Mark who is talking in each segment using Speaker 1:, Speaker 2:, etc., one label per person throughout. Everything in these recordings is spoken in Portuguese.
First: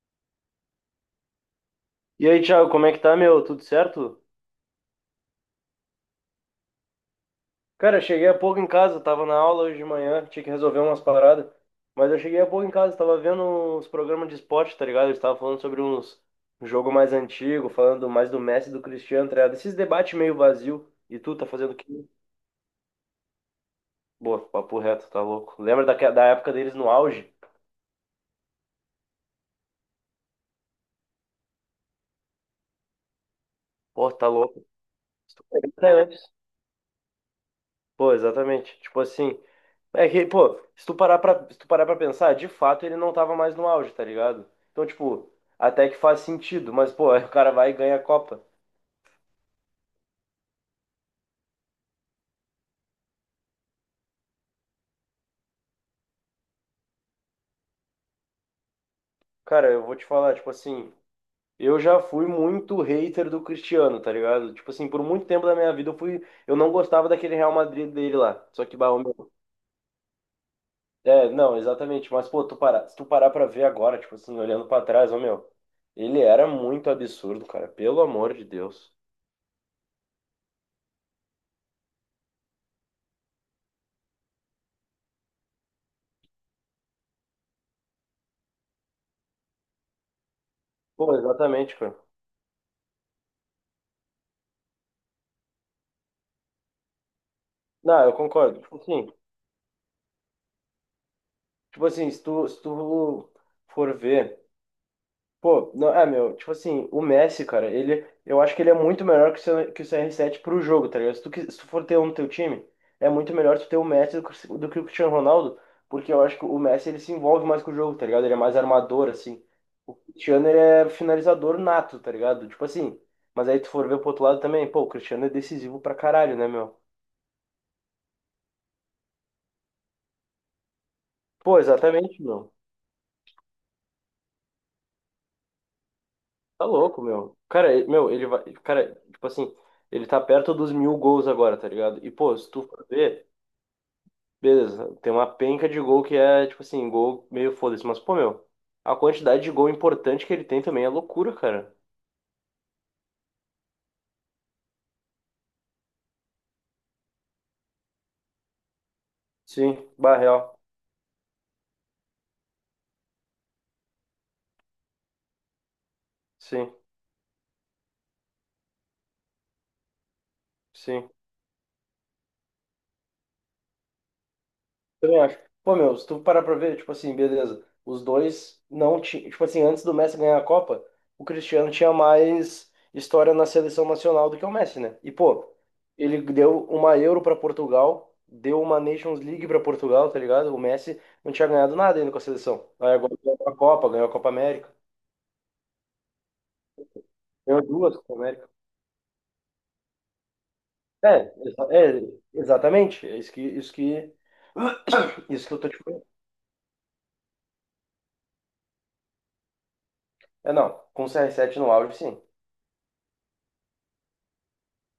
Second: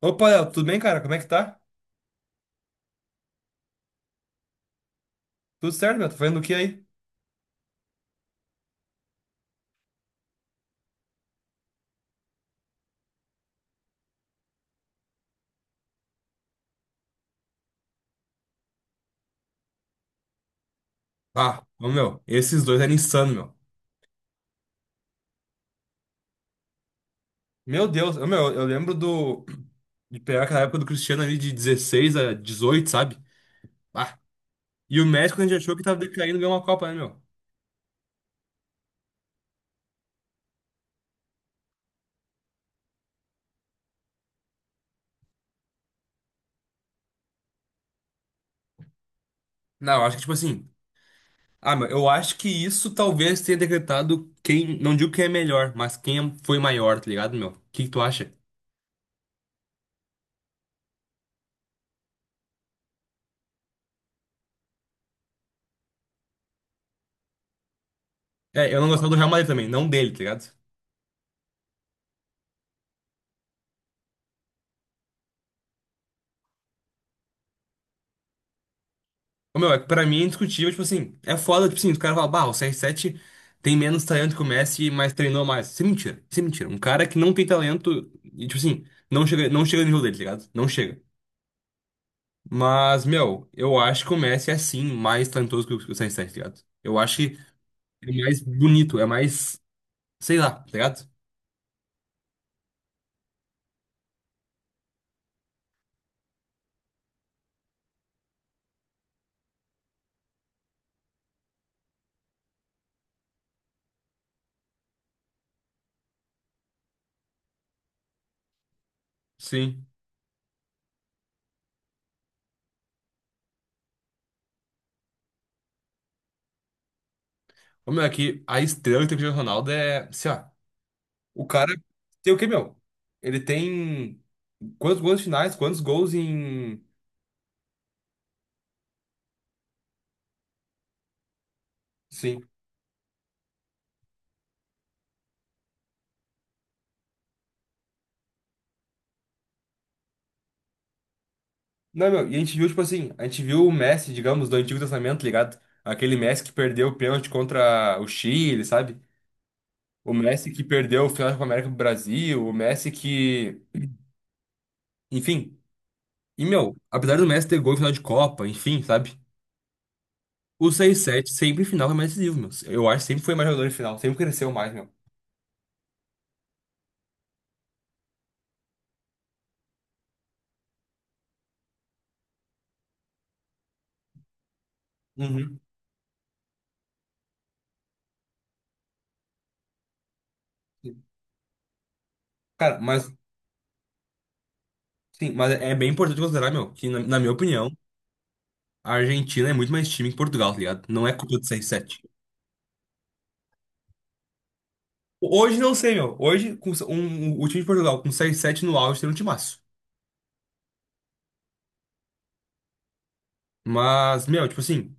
Speaker 1: Opa, Léo, tudo bem, cara? Como é que tá?
Speaker 2: E aí, Thiago, como é que tá, meu? Tudo certo?
Speaker 1: Tudo certo, meu? Tá fazendo o que aí?
Speaker 2: Cara, eu cheguei há pouco em casa, tava na aula hoje de manhã, tinha que resolver umas paradas. Mas eu cheguei há pouco em casa, tava vendo os programas de esporte, tá ligado? Eles estavam falando sobre uns um jogo mais antigo, falando mais do Messi e do Cristiano, tá ligado? Esses debates meio vazio. E tu tá
Speaker 1: Ah,
Speaker 2: fazendo o
Speaker 1: ô,
Speaker 2: quê?
Speaker 1: meu, esses dois eram insano, meu.
Speaker 2: Boa, papo reto, tá louco. Lembra da época deles no auge?
Speaker 1: Meu Deus, eu lembro do De pegar aquela época do Cristiano ali de 16 a 18, sabe?
Speaker 2: Pô,
Speaker 1: Ah,
Speaker 2: tá louco.
Speaker 1: e o Messi, quando a gente achou que
Speaker 2: Até
Speaker 1: tava
Speaker 2: antes.
Speaker 1: decaindo, ganhou uma Copa, né, meu?
Speaker 2: Pô, exatamente. Tipo assim, é que, pô, se tu parar pra pensar, de fato ele não tava mais no auge, tá ligado? Então, tipo, até que faz sentido, mas, pô, aí o cara vai e ganha a Copa.
Speaker 1: Não, eu acho que, tipo assim. Ah, meu, eu acho que isso talvez tenha decretado quem. Não digo quem é melhor, mas quem foi maior, tá ligado, meu? O que que tu acha?
Speaker 2: Cara, eu vou te falar, tipo assim, eu já fui muito hater do Cristiano, tá ligado? Tipo assim, por muito tempo da minha vida eu fui, eu não gostava daquele Real Madrid dele lá. Só
Speaker 1: É,
Speaker 2: que,
Speaker 1: eu não
Speaker 2: bah, ô,
Speaker 1: gostava do Real
Speaker 2: meu,
Speaker 1: Madrid também, não dele, tá ligado?
Speaker 2: é, não, exatamente, mas, pô, se tu parar pra ver agora, tipo assim, olhando pra trás, ô, meu, ele era muito absurdo, cara, pelo amor de Deus.
Speaker 1: Ô, meu, é que pra mim é indiscutível, tipo assim, é foda, tipo assim, os caras falam, bah, o CR7 tem menos talento que o Messi, mas treinou mais. Isso é mentira, isso é mentira. Um cara que não tem talento, e, tipo assim, não chega no nível dele, tá ligado? Não chega.
Speaker 2: Pô, exatamente, cara.
Speaker 1: Mas, meu, eu acho que o Messi é sim mais talentoso que o CR7, tá ligado? Eu acho que
Speaker 2: Não, eu
Speaker 1: ele é mais
Speaker 2: concordo.
Speaker 1: bonito, é mais, sei lá, tá ligado?
Speaker 2: Tipo assim, se tu for ver, pô, não, é, meu, tipo assim, o Messi, cara, ele, eu acho que ele é muito melhor que o CR7 pro jogo, tá ligado? Se tu for ter um no teu time, é muito melhor tu ter o Messi do que o Cristiano Ronaldo, porque eu acho que o Messi, ele se envolve mais com o jogo, tá ligado? Ele é mais armador, assim.
Speaker 1: Sim.
Speaker 2: O Cristiano, ele é finalizador nato, tá ligado? Tipo assim, mas aí tu for ver pro outro lado também, pô, o Cristiano é decisivo pra caralho, né, meu?
Speaker 1: Ô, meu, aqui, a estrela que tem o Cristiano Ronaldo é, sei lá, o
Speaker 2: Pô,
Speaker 1: cara
Speaker 2: exatamente,
Speaker 1: tem o quê,
Speaker 2: meu.
Speaker 1: meu? Ele tem quantos finais, quantos gols
Speaker 2: Tá
Speaker 1: em.
Speaker 2: louco, meu. Cara, meu, ele vai. Cara, tipo assim, ele tá perto dos 1.000 gols agora, tá ligado? E, pô,
Speaker 1: Sim.
Speaker 2: se tu for ver, beleza, tem uma penca de gol que é, tipo assim, gol meio foda-se. Mas, pô, meu, a quantidade de gol importante que ele tem também é loucura, cara.
Speaker 1: Não, meu, e a gente viu, tipo assim, a gente viu o Messi, digamos, do Antigo Testamento, tá ligado? Aquele Messi que perdeu o pênalti contra o Chile, sabe?
Speaker 2: Sim,
Speaker 1: O Messi
Speaker 2: Barreal.
Speaker 1: que perdeu o final da Copa América pro Brasil, o Messi que. Enfim. E,
Speaker 2: Sim,
Speaker 1: meu, apesar do Messi ter gol em final de Copa, enfim, sabe? O seis
Speaker 2: sim.
Speaker 1: 7 sempre em final foi mais decisivo, meu. Eu acho que sempre foi mais jogador em final, sempre cresceu mais, meu.
Speaker 2: Também acho. Pô, meu, se tu parar pra ver, tipo assim, beleza. Os dois não tinham. Tipo assim, antes do Messi ganhar a Copa, o Cristiano tinha mais história na seleção nacional do que o Messi, né? E, pô,
Speaker 1: Uhum.
Speaker 2: ele deu uma Euro pra Portugal, deu uma Nations League pra Portugal, tá ligado? O Messi não tinha ganhado nada ainda com a seleção.
Speaker 1: Cara,
Speaker 2: Aí
Speaker 1: mas,
Speaker 2: agora ganhou a Copa América,
Speaker 1: sim, mas é bem importante considerar, meu, que na minha
Speaker 2: ganhou
Speaker 1: opinião,
Speaker 2: duas Copa América.
Speaker 1: a Argentina é muito mais time que Portugal, tá ligado? Não é
Speaker 2: É,
Speaker 1: culpa do 6-7.
Speaker 2: é, exatamente. Isso que
Speaker 1: Hoje
Speaker 2: eu tô
Speaker 1: não
Speaker 2: te
Speaker 1: sei,
Speaker 2: falando.
Speaker 1: meu. Hoje, com o time de Portugal com seis sete no auge tem um timaço.
Speaker 2: É, não, com o CR7 no auge, sim.
Speaker 1: Mas, meu, tipo assim,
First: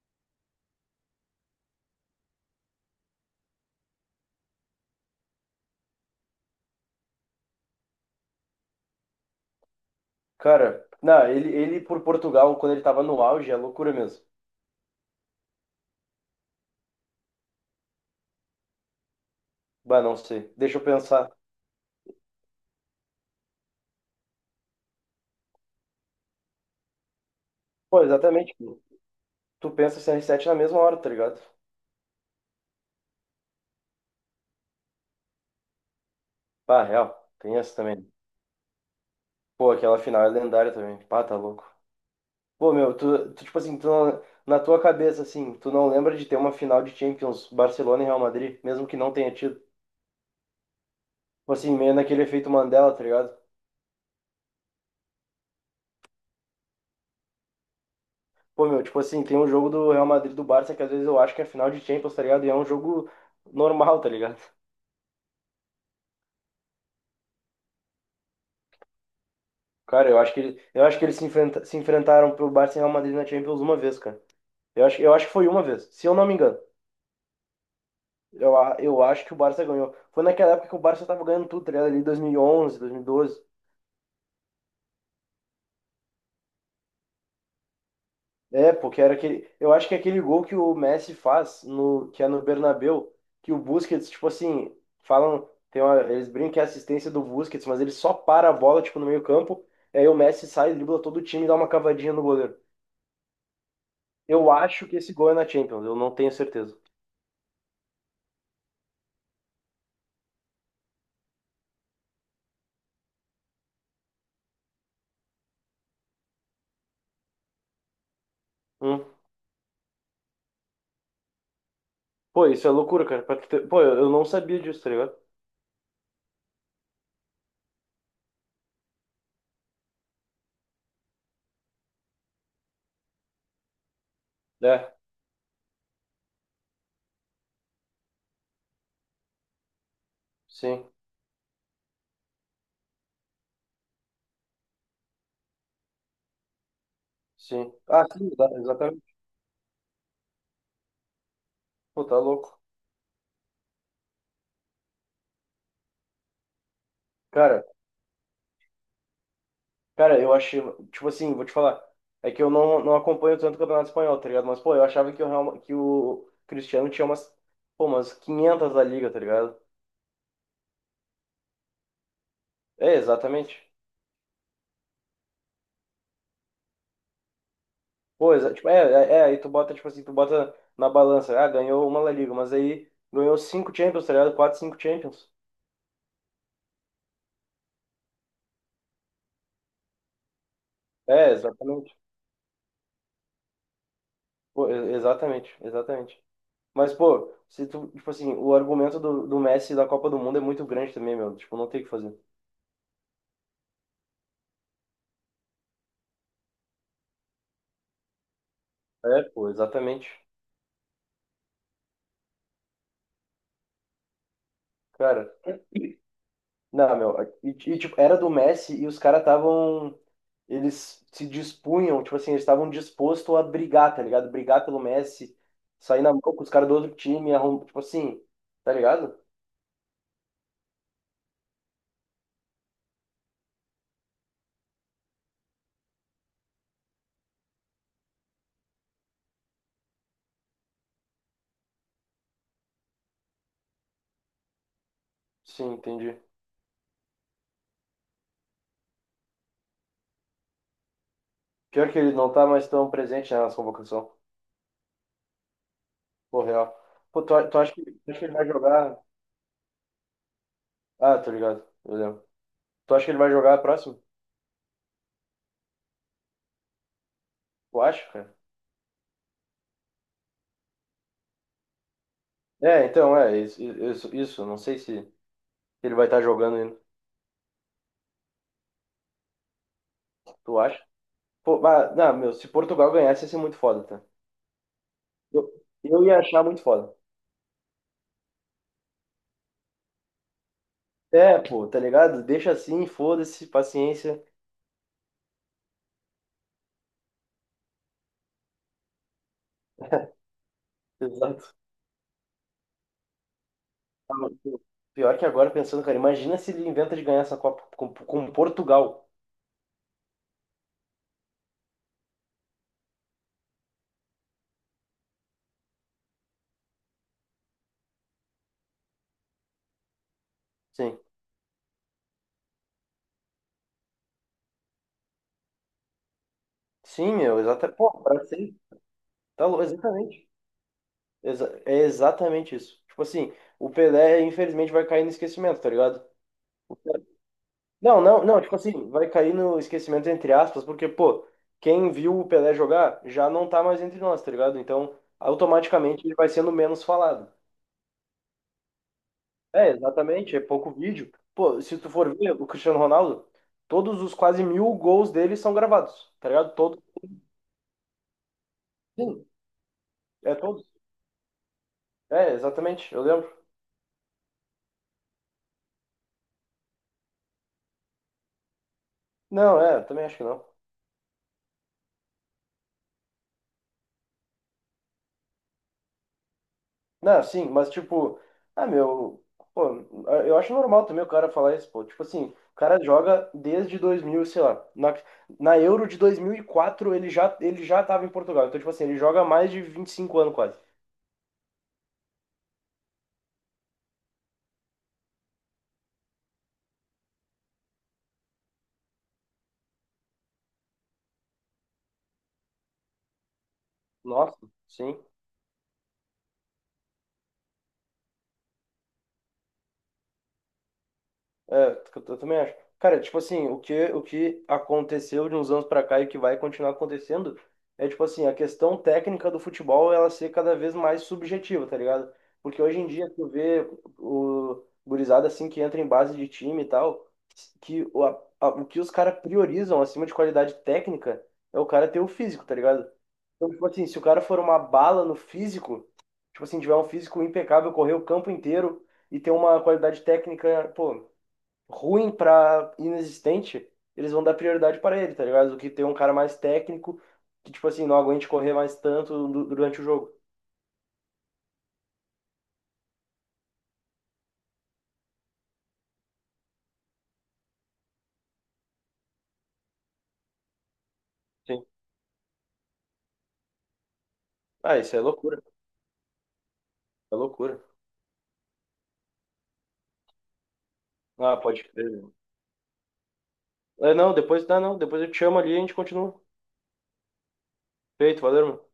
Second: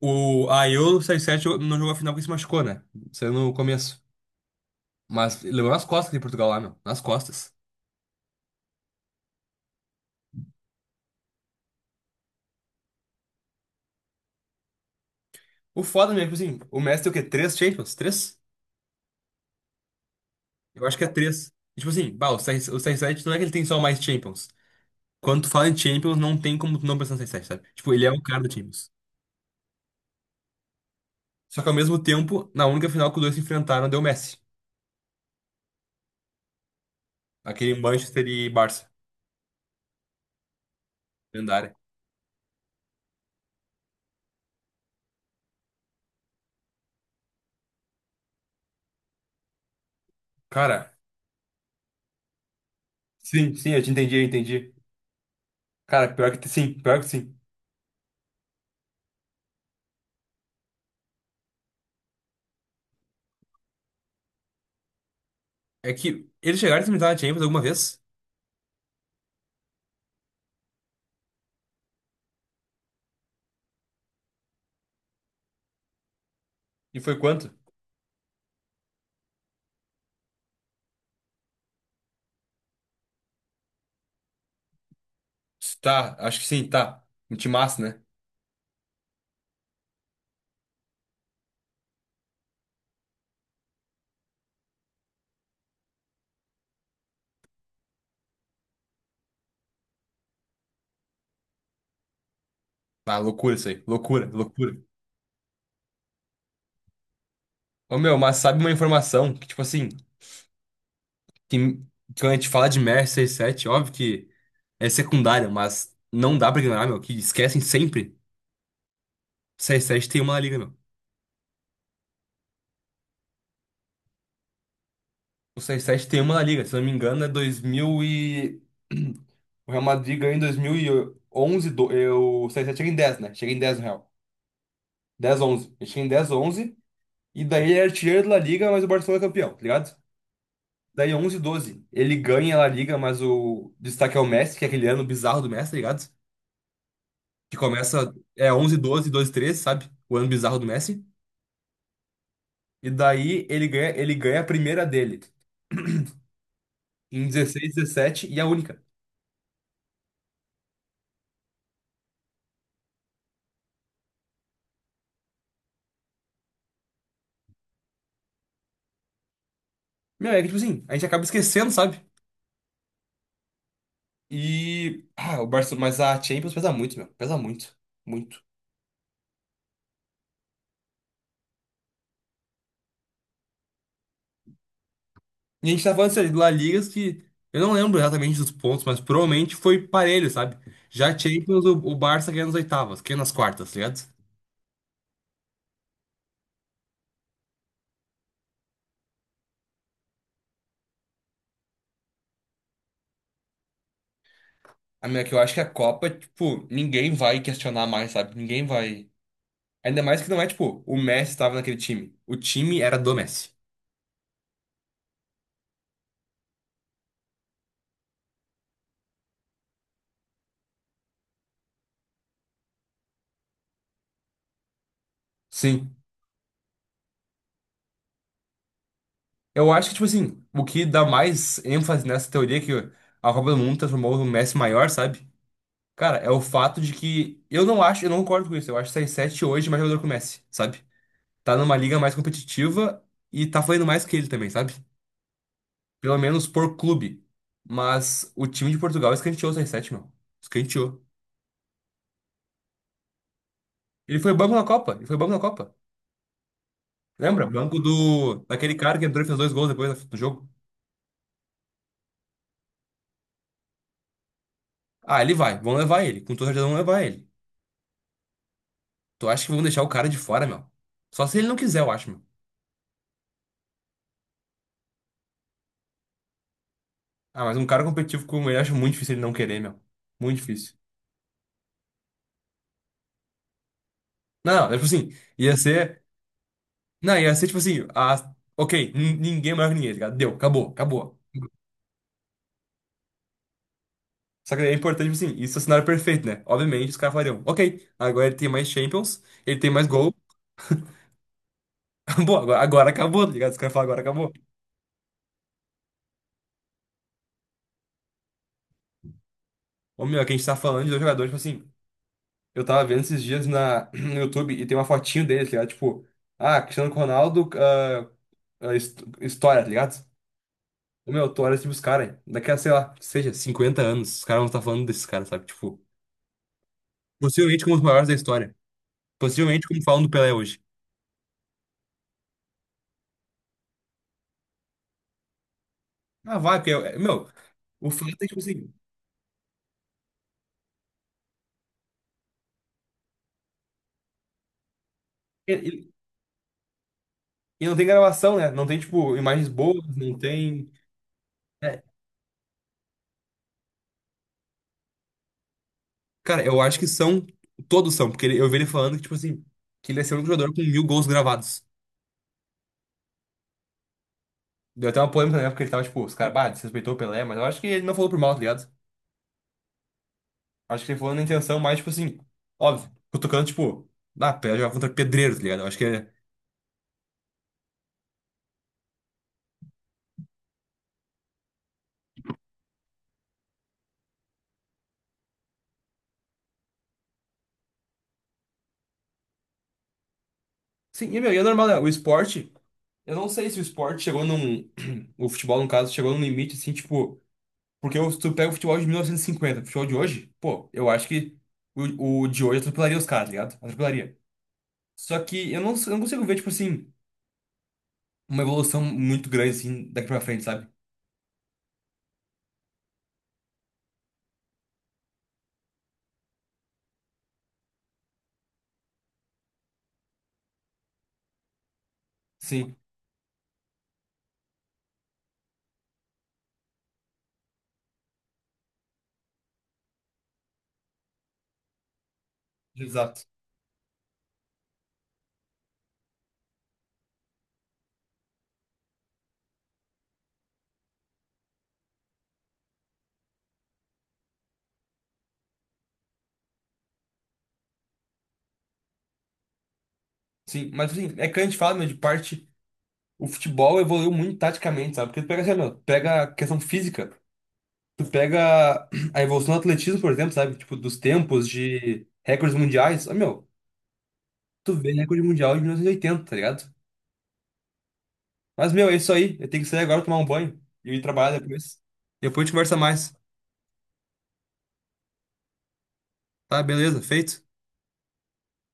Speaker 1: o a Euro 6-7 não jogou a final porque se machucou, né? Saiu no começo. Mas levou nas costas de Portugal lá, meu. Nas costas.
Speaker 2: Cara, não, ele por Portugal, quando ele tava no auge, é loucura mesmo.
Speaker 1: O foda mesmo, tipo assim, o Messi tem o quê? Três Champions? Três?
Speaker 2: Bah, não sei. Deixa eu
Speaker 1: Eu acho que é
Speaker 2: pensar.
Speaker 1: três. E, tipo assim, bah, o 6 não é que ele tem só mais Champions. Quando tu fala em Champions, não tem como tu não pensar no 6 sete, sabe? Tipo,
Speaker 2: Pô,
Speaker 1: ele é o cara do
Speaker 2: exatamente.
Speaker 1: Champions.
Speaker 2: Tu pensa CR7 na mesma hora, tá ligado?
Speaker 1: Só que ao mesmo tempo, na única final que os dois se enfrentaram, deu Messi.
Speaker 2: Pá, real. Tem essa
Speaker 1: Aquele
Speaker 2: também.
Speaker 1: Manchester e Barça.
Speaker 2: Pô, aquela final é lendária também. Pá, tá louco.
Speaker 1: Lendária.
Speaker 2: Pô, meu, tu tipo assim, tu não- na tua cabeça, assim, tu não lembra de ter uma final de Champions Barcelona e Real Madrid, mesmo que não tenha tido.
Speaker 1: Cara,
Speaker 2: Tipo assim, meio naquele efeito Mandela, tá ligado?
Speaker 1: sim, sim, eu te entendi, eu entendi. Cara, pior que sim, pior que sim.
Speaker 2: Pô, meu, tipo assim, tem um jogo do Real Madrid e do Barça que às vezes eu acho que é final de Champions, tá ligado? E é um jogo normal, tá ligado?
Speaker 1: É que eles chegaram a enfrentar a Champions alguma vez?
Speaker 2: Cara, eu acho que eles se enfrentaram pelo Barça e Real Madrid na Champions uma vez, cara. Eu acho que foi uma vez, se eu não me engano.
Speaker 1: E foi quanto?
Speaker 2: Eu acho que o Barça ganhou. Foi naquela época que o Barça tava ganhando tudo, tá ligado? Ali 2011, 2012.
Speaker 1: Tá, acho que sim, tá. Um timaço, né?
Speaker 2: É, porque era aquele, eu acho que é aquele gol que o Messi faz no que é no Bernabéu, que o Busquets, tipo assim, falam, tem uma- eles brincam que é assistência do Busquets, mas ele só para a bola tipo no meio-campo, e aí o Messi sai, dribla todo o time e dá uma cavadinha no goleiro.
Speaker 1: Ah, loucura isso aí. Loucura,
Speaker 2: Eu
Speaker 1: loucura.
Speaker 2: acho que esse gol é na Champions, eu não tenho certeza.
Speaker 1: Ô, meu, mas sabe uma informação que, tipo assim, que, quando a gente fala de Mer sete, óbvio que é secundária, mas não dá pra ignorar, meu, que esquecem sempre.
Speaker 2: Um.
Speaker 1: Seis sete tem uma La Liga, meu.
Speaker 2: Pô, isso é loucura, cara. Pra tu ter- Pô, eu não sabia disso, tá ligado?
Speaker 1: O 6 sete tem uma na Liga, se eu não me engano, é 2000 e... O Real Madrid ganhou em dois mil e onze do... eu... o 6-7 chega em dez, né? Chega em 10 no Real.
Speaker 2: É,
Speaker 1: Dez onze. Ele chega em 10 onze, e daí ele é artilheiro da La Liga, mas o Barcelona é campeão, tá ligado?
Speaker 2: sim,
Speaker 1: Daí 11 12 ele ganha a La Liga, mas o destaque é o Messi, que é aquele ano bizarro do Messi, tá ligado? Que
Speaker 2: sim. Ah,
Speaker 1: começa,
Speaker 2: sim,
Speaker 1: é 11,
Speaker 2: exatamente.
Speaker 1: 12, 12, treze, sabe? O ano bizarro do Messi.
Speaker 2: Pô, tá louco.
Speaker 1: E daí ele ganha a primeira dele, em
Speaker 2: Cara,
Speaker 1: 16, 17, e a única.
Speaker 2: cara, eu achei. Tipo assim, vou te falar. É que eu não acompanho tanto o Campeonato Espanhol, tá ligado? Mas, pô, eu achava que o, que o Cristiano tinha umas, pô, umas 500 da liga, tá ligado?
Speaker 1: Meu, é que tipo assim, a gente acaba esquecendo, sabe?
Speaker 2: É, exatamente.
Speaker 1: E. Ah, o Barcelona. Mas a Champions pesa muito, meu. Pesa muito.
Speaker 2: Pô,
Speaker 1: Muito.
Speaker 2: tipo, aí tu bota, tipo assim, tu bota na balança. Ah, ganhou uma La Liga, mas aí ganhou cinco Champions, tá ligado? Quatro, cinco Champions.
Speaker 1: E a gente tá falando isso ali do La Ligas que. Eu não lembro exatamente dos pontos, mas provavelmente foi parelho, sabe? Já a
Speaker 2: É,
Speaker 1: Champions, o
Speaker 2: exatamente.
Speaker 1: Barça ganha nas oitavas, ganha nas quartas, tá ligado?
Speaker 2: Pô, exatamente, exatamente. Mas, pô, se tu, tipo assim, o argumento do, do Messi da Copa do Mundo é muito grande também, meu. Tipo, não tem o que fazer.
Speaker 1: A minha que eu acho que a Copa, tipo, ninguém vai questionar mais, sabe? Ninguém vai.
Speaker 2: É, pô,
Speaker 1: Ainda
Speaker 2: exatamente.
Speaker 1: mais que não é, tipo, o Messi estava naquele time. O time era do Messi.
Speaker 2: Cara, não, meu. E, tipo, era do Messi e os caras estavam. Eles se dispunham, tipo assim, eles estavam dispostos a brigar, tá ligado? Brigar pelo Messi,
Speaker 1: Sim.
Speaker 2: sair na mão com os caras do outro time, arrum... tipo assim, tá ligado?
Speaker 1: Eu acho que, tipo assim, o que dá mais ênfase nessa teoria é que a Copa do Mundo transformou o Messi maior, sabe? Cara, é o fato de que eu não acho, eu não concordo com isso. Eu acho que 7 hoje mais jogador que o Messi, sabe? Tá numa liga mais competitiva e tá fazendo mais que ele também, sabe?
Speaker 2: Sim,
Speaker 1: Pelo
Speaker 2: entendi.
Speaker 1: menos por clube. Mas o time de Portugal escanteou o CR7, meu. Escanteou.
Speaker 2: Pior que ele não tá mais tão presente na nossa convocação.
Speaker 1: Ele foi banco na Copa.
Speaker 2: Pô, real. Pô,
Speaker 1: Lembra?
Speaker 2: tu, tu acha
Speaker 1: Banco
Speaker 2: que, tu acha que ele
Speaker 1: do
Speaker 2: vai
Speaker 1: daquele cara
Speaker 2: jogar?
Speaker 1: que entrou e fez dois gols depois do jogo.
Speaker 2: Ah, tô ligado, eu lembro. Tu acha que ele vai jogar a próxima?
Speaker 1: Ah, ele vai. Vão levar ele. Com toda certeza vão levar ele.
Speaker 2: Tu acha, cara?
Speaker 1: Tu acha que vão deixar o cara de fora, meu? Só se ele não quiser, eu acho, meu.
Speaker 2: É, então, é, isso, não sei se ele vai estar jogando ainda.
Speaker 1: Ah, mas um cara competitivo como ele, acho muito difícil ele não querer, meu. Muito
Speaker 2: Tu
Speaker 1: difícil.
Speaker 2: acha? Pô, ah, não, meu, se Portugal ganhasse ia ser muito foda, tá?
Speaker 1: Não, não, tipo assim,
Speaker 2: Eu,
Speaker 1: ia ser.
Speaker 2: eu ia achar muito foda.
Speaker 1: Não, ia ser tipo assim, a, ok, ninguém é maior que ninguém, tá ligado? Deu, acabou, acabou.
Speaker 2: É, pô, tá ligado? Deixa assim, foda-se, paciência.
Speaker 1: Só que é importante, tipo assim, isso é o cenário perfeito, né? Obviamente, os caras falariam, ok, agora ele tem mais Champions, ele tem mais gol,
Speaker 2: Exato.
Speaker 1: acabou, agora acabou, tá ligado? Os caras falam, agora
Speaker 2: Ah,
Speaker 1: acabou.
Speaker 2: mas, pô, pior que agora, pensando, cara, imagina se ele inventa de ganhar essa Copa com Portugal.
Speaker 1: Ô meu, é que a gente tá falando de dois jogadores, tipo assim, eu tava vendo esses dias na, no YouTube, e tem uma fotinho deles, tá ligado? Tipo, ah, Cristiano Ronaldo, ah, ah, história, tá ligado?
Speaker 2: Sim.
Speaker 1: Ô meu, tu olha, tipo, os caras, daqui a, sei lá, seja, 50 anos, os caras vão estar falando desses caras, sabe? Tipo.
Speaker 2: Sim, meu,
Speaker 1: Possivelmente como
Speaker 2: exatamente.
Speaker 1: os
Speaker 2: Pô,
Speaker 1: maiores da
Speaker 2: pra
Speaker 1: história.
Speaker 2: ser. Tá, louco.
Speaker 1: Possivelmente como falam do
Speaker 2: Exatamente.
Speaker 1: Pelé hoje.
Speaker 2: É exatamente isso. Tipo assim, o Pelé, infelizmente, vai cair no esquecimento, tá ligado?
Speaker 1: Ah, vai, porque, meu, o
Speaker 2: Não,
Speaker 1: fato
Speaker 2: não,
Speaker 1: é, tipo
Speaker 2: não, tipo
Speaker 1: assim,
Speaker 2: assim, vai cair no esquecimento entre aspas, porque, pô, quem viu o Pelé jogar já não tá mais entre nós, tá ligado? Então,
Speaker 1: ele,
Speaker 2: automaticamente ele vai sendo menos falado.
Speaker 1: ele não tem gravação, né? Não tem, tipo, imagens
Speaker 2: É,
Speaker 1: boas, não
Speaker 2: exatamente, é
Speaker 1: tem.
Speaker 2: pouco vídeo. Pô, se
Speaker 1: É,
Speaker 2: tu for ver o Cristiano Ronaldo, todos os quase 1.000 gols dele são gravados, tá
Speaker 1: cara,
Speaker 2: ligado?
Speaker 1: eu acho
Speaker 2: Todos.
Speaker 1: que são, todos são, porque eu vi ele falando que, tipo
Speaker 2: Sim,
Speaker 1: assim, que ele ia ser o único
Speaker 2: é
Speaker 1: jogador com
Speaker 2: todos.
Speaker 1: 1.000 gols gravados.
Speaker 2: É, exatamente, eu lembro.
Speaker 1: Deu até uma polêmica na época, ele tava, tipo, os caras, bah, desrespeitou o Pelé, mas eu acho que ele não falou por mal, tá ligado?
Speaker 2: Não, é, também acho que não.
Speaker 1: Acho que ele falou na intenção, mais, tipo assim, óbvio, cutucando, tipo, ah, Pelé jogava contra pedreiro, tá ligado? Eu acho que é.
Speaker 2: Não, sim, mas tipo, ah, meu, pô, ah, eu acho normal também o cara falar isso, pô. Tipo assim, o cara joga desde 2000 sei lá, na Euro de 2004 ele já tava em Portugal. Então, tipo assim, ele joga há mais de 25 anos quase.
Speaker 1: Sim, e, meu, e é normal, né? O esporte. Eu não sei se o esporte chegou num. O futebol, no caso, chegou num limite, assim, tipo. Porque eu- se tu pega o futebol de 1950 o futebol de hoje, pô, eu acho que o de hoje atropelaria os caras, tá ligado? Atropelaria.
Speaker 2: Nossa, sim.
Speaker 1: Só que eu não consigo ver, tipo assim, uma evolução muito grande, assim, daqui pra frente, sabe?
Speaker 2: É, eu também acho. Cara, tipo assim, o que aconteceu de uns anos pra cá e o que vai continuar acontecendo é, tipo assim, a questão técnica do futebol ela ser cada vez mais subjetiva, tá ligado? Porque
Speaker 1: Sim,
Speaker 2: hoje em dia tu vê o gurizada assim que entra em base de time e tal, que o que os caras priorizam acima de qualidade técnica é o cara ter o físico, tá ligado?
Speaker 1: exato.
Speaker 2: Então, tipo assim, se o cara for uma bala no físico, tipo assim, tiver um físico impecável, correr o campo inteiro e ter uma qualidade técnica, pô, ruim pra inexistente, eles vão dar prioridade para ele, tá ligado? Do que ter um cara mais técnico que, tipo assim, não aguente correr mais tanto durante o jogo.
Speaker 1: Sim, mas assim, é que a gente fala, meu, de parte. O futebol evoluiu muito taticamente, sabe? Porque tu pega, sei lá, meu, tu pega a questão física, tu pega a evolução do atletismo, por exemplo, sabe? Tipo, dos tempos
Speaker 2: Sim.
Speaker 1: de recordes mundiais. Ah, meu. Tu
Speaker 2: Ah,
Speaker 1: vê
Speaker 2: isso é
Speaker 1: recorde
Speaker 2: loucura.
Speaker 1: mundial de 1980, tá ligado?
Speaker 2: É loucura.
Speaker 1: Mas, meu, é isso aí. Eu tenho que sair agora tomar um banho e ir
Speaker 2: Ah,
Speaker 1: trabalhar
Speaker 2: pode
Speaker 1: depois.
Speaker 2: crer.
Speaker 1: Depois a gente conversa mais.
Speaker 2: É, não, depois, não, não, depois eu te chamo ali e a gente continua.
Speaker 1: Tá, beleza, feito.
Speaker 2: Feito, valeu, irmão.